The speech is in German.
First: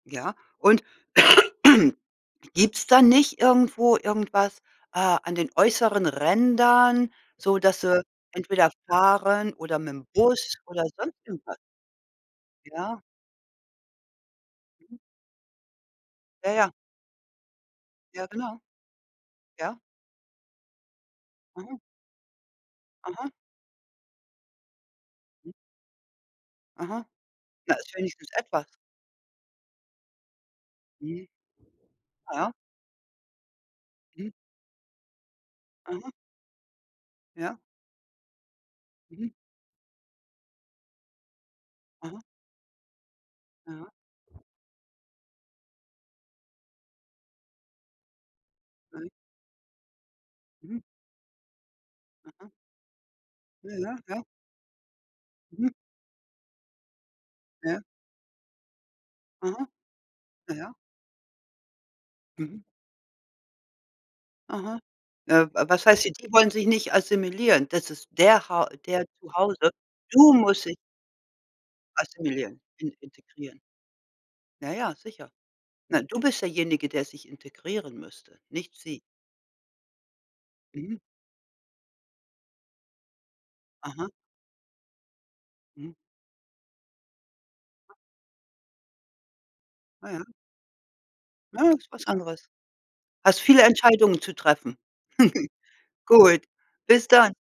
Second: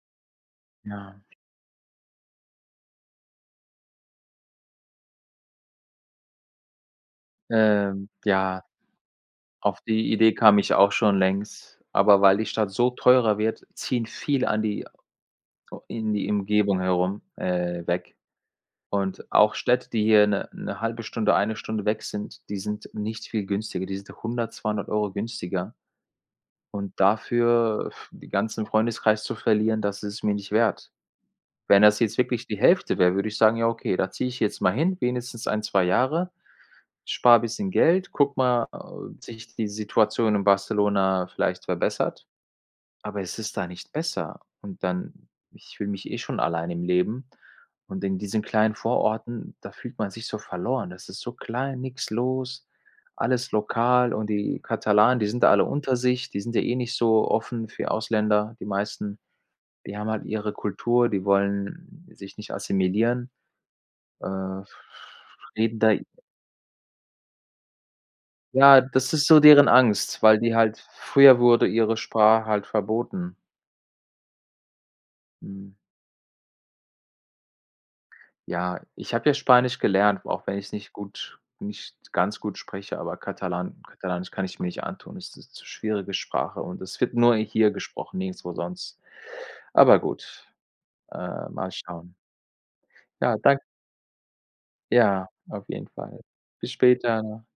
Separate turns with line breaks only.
Ja? Und
Ja.
gibt's da nicht irgendwo irgendwas, äh, an den äußeren Rändern, so dass du
Ähm, ja.
entweder fahren oder
Auf
mit dem
die Idee
Bus
kam ich
oder
auch
sonst
schon
irgendwas?
längst, aber weil die Stadt so
Ja.
teurer wird, ziehen viele an die
Mhm.
in die
Ja, ja.
Umgebung herum, äh, weg
Ja, genau.
und auch
Ja.
Städte, die hier 'ne 'ne 1/2 Stunde, 1
Mhm.
Stunde weg sind, die sind nicht
Mhm.
viel günstiger die sind 100, 200 €
Mhm.
günstiger. Und
Aha. Na,
dafür
ist
f den
wenigstens
ganzen
etwas.
Freundeskreis zu verlieren, das ist es mir nicht wert.
Mhm.
Wenn das jetzt
Ah,
wirklich
ja.
die Hälfte wäre, würde ich sagen: „Ja, okay, da ziehe
Mhm.
ich jetzt mal hin, wenigstens 1, 2
Aha.
Jahre, spare
Ja.
bisschen Geld, gucke mal, ob
Mhm.
sich die Situation in Barcelona vielleicht
Aha.
verbessert.” Aber es ist da nicht
Ja.
besser und dann ich fühle mich eh schon alleine im Leben und in diesen kleinen
[unintelligible]
Vororten, da fühlt man sich so
Mhm.
verloren das ist so klein, nix
Aha.
los, alles
Ja, ja,
lokal
ja.
und die Katalanen, die sind da alle
Mhm.
unter sich die sind ja eh nicht so offen
Ja.
für die Ausländer, die meisten.
Aha.
Die haben halt ihre
Ja, ja.
Kultur die wollen sich nicht
Mhm.
assimilieren, äh,
Aha. Äh,
leben
was
da i
heißt die die wollen sich nicht assimilieren? Das ist der Hau
Ja,
deren
das ist
zu
so deren
Hause.
Angst,
Du
weil die
musst dich
halt früher wurde ihre Sprache
assimilieren
halt
in
verboten.
integrieren. Ja, ja, sicher.
Hm.
Na, du bist derjenige, der sich integrieren müsste, nicht
Ja,
sie.
ich habe ja Spanisch gelernt, auch wenn ich es nicht
Mhm.
gut nicht ganz gut spreche, aber Katalan
Aha.
Katalanisch kann ich mir nicht antun ist 'ne zu
Mhm.
schwierige Sprache und es wird nur hier
[unintelligible]
gesprochen, nirgendswo sonst. Aber
Ah, ja.
gut, äh, mal
Ne, ist was
schauen.
anderes.
Ja,
Hast
dan
viele Entscheidungen zu treffen.
Ja, auf jeden Fall.
Gut,
Bis
bis dann.
später.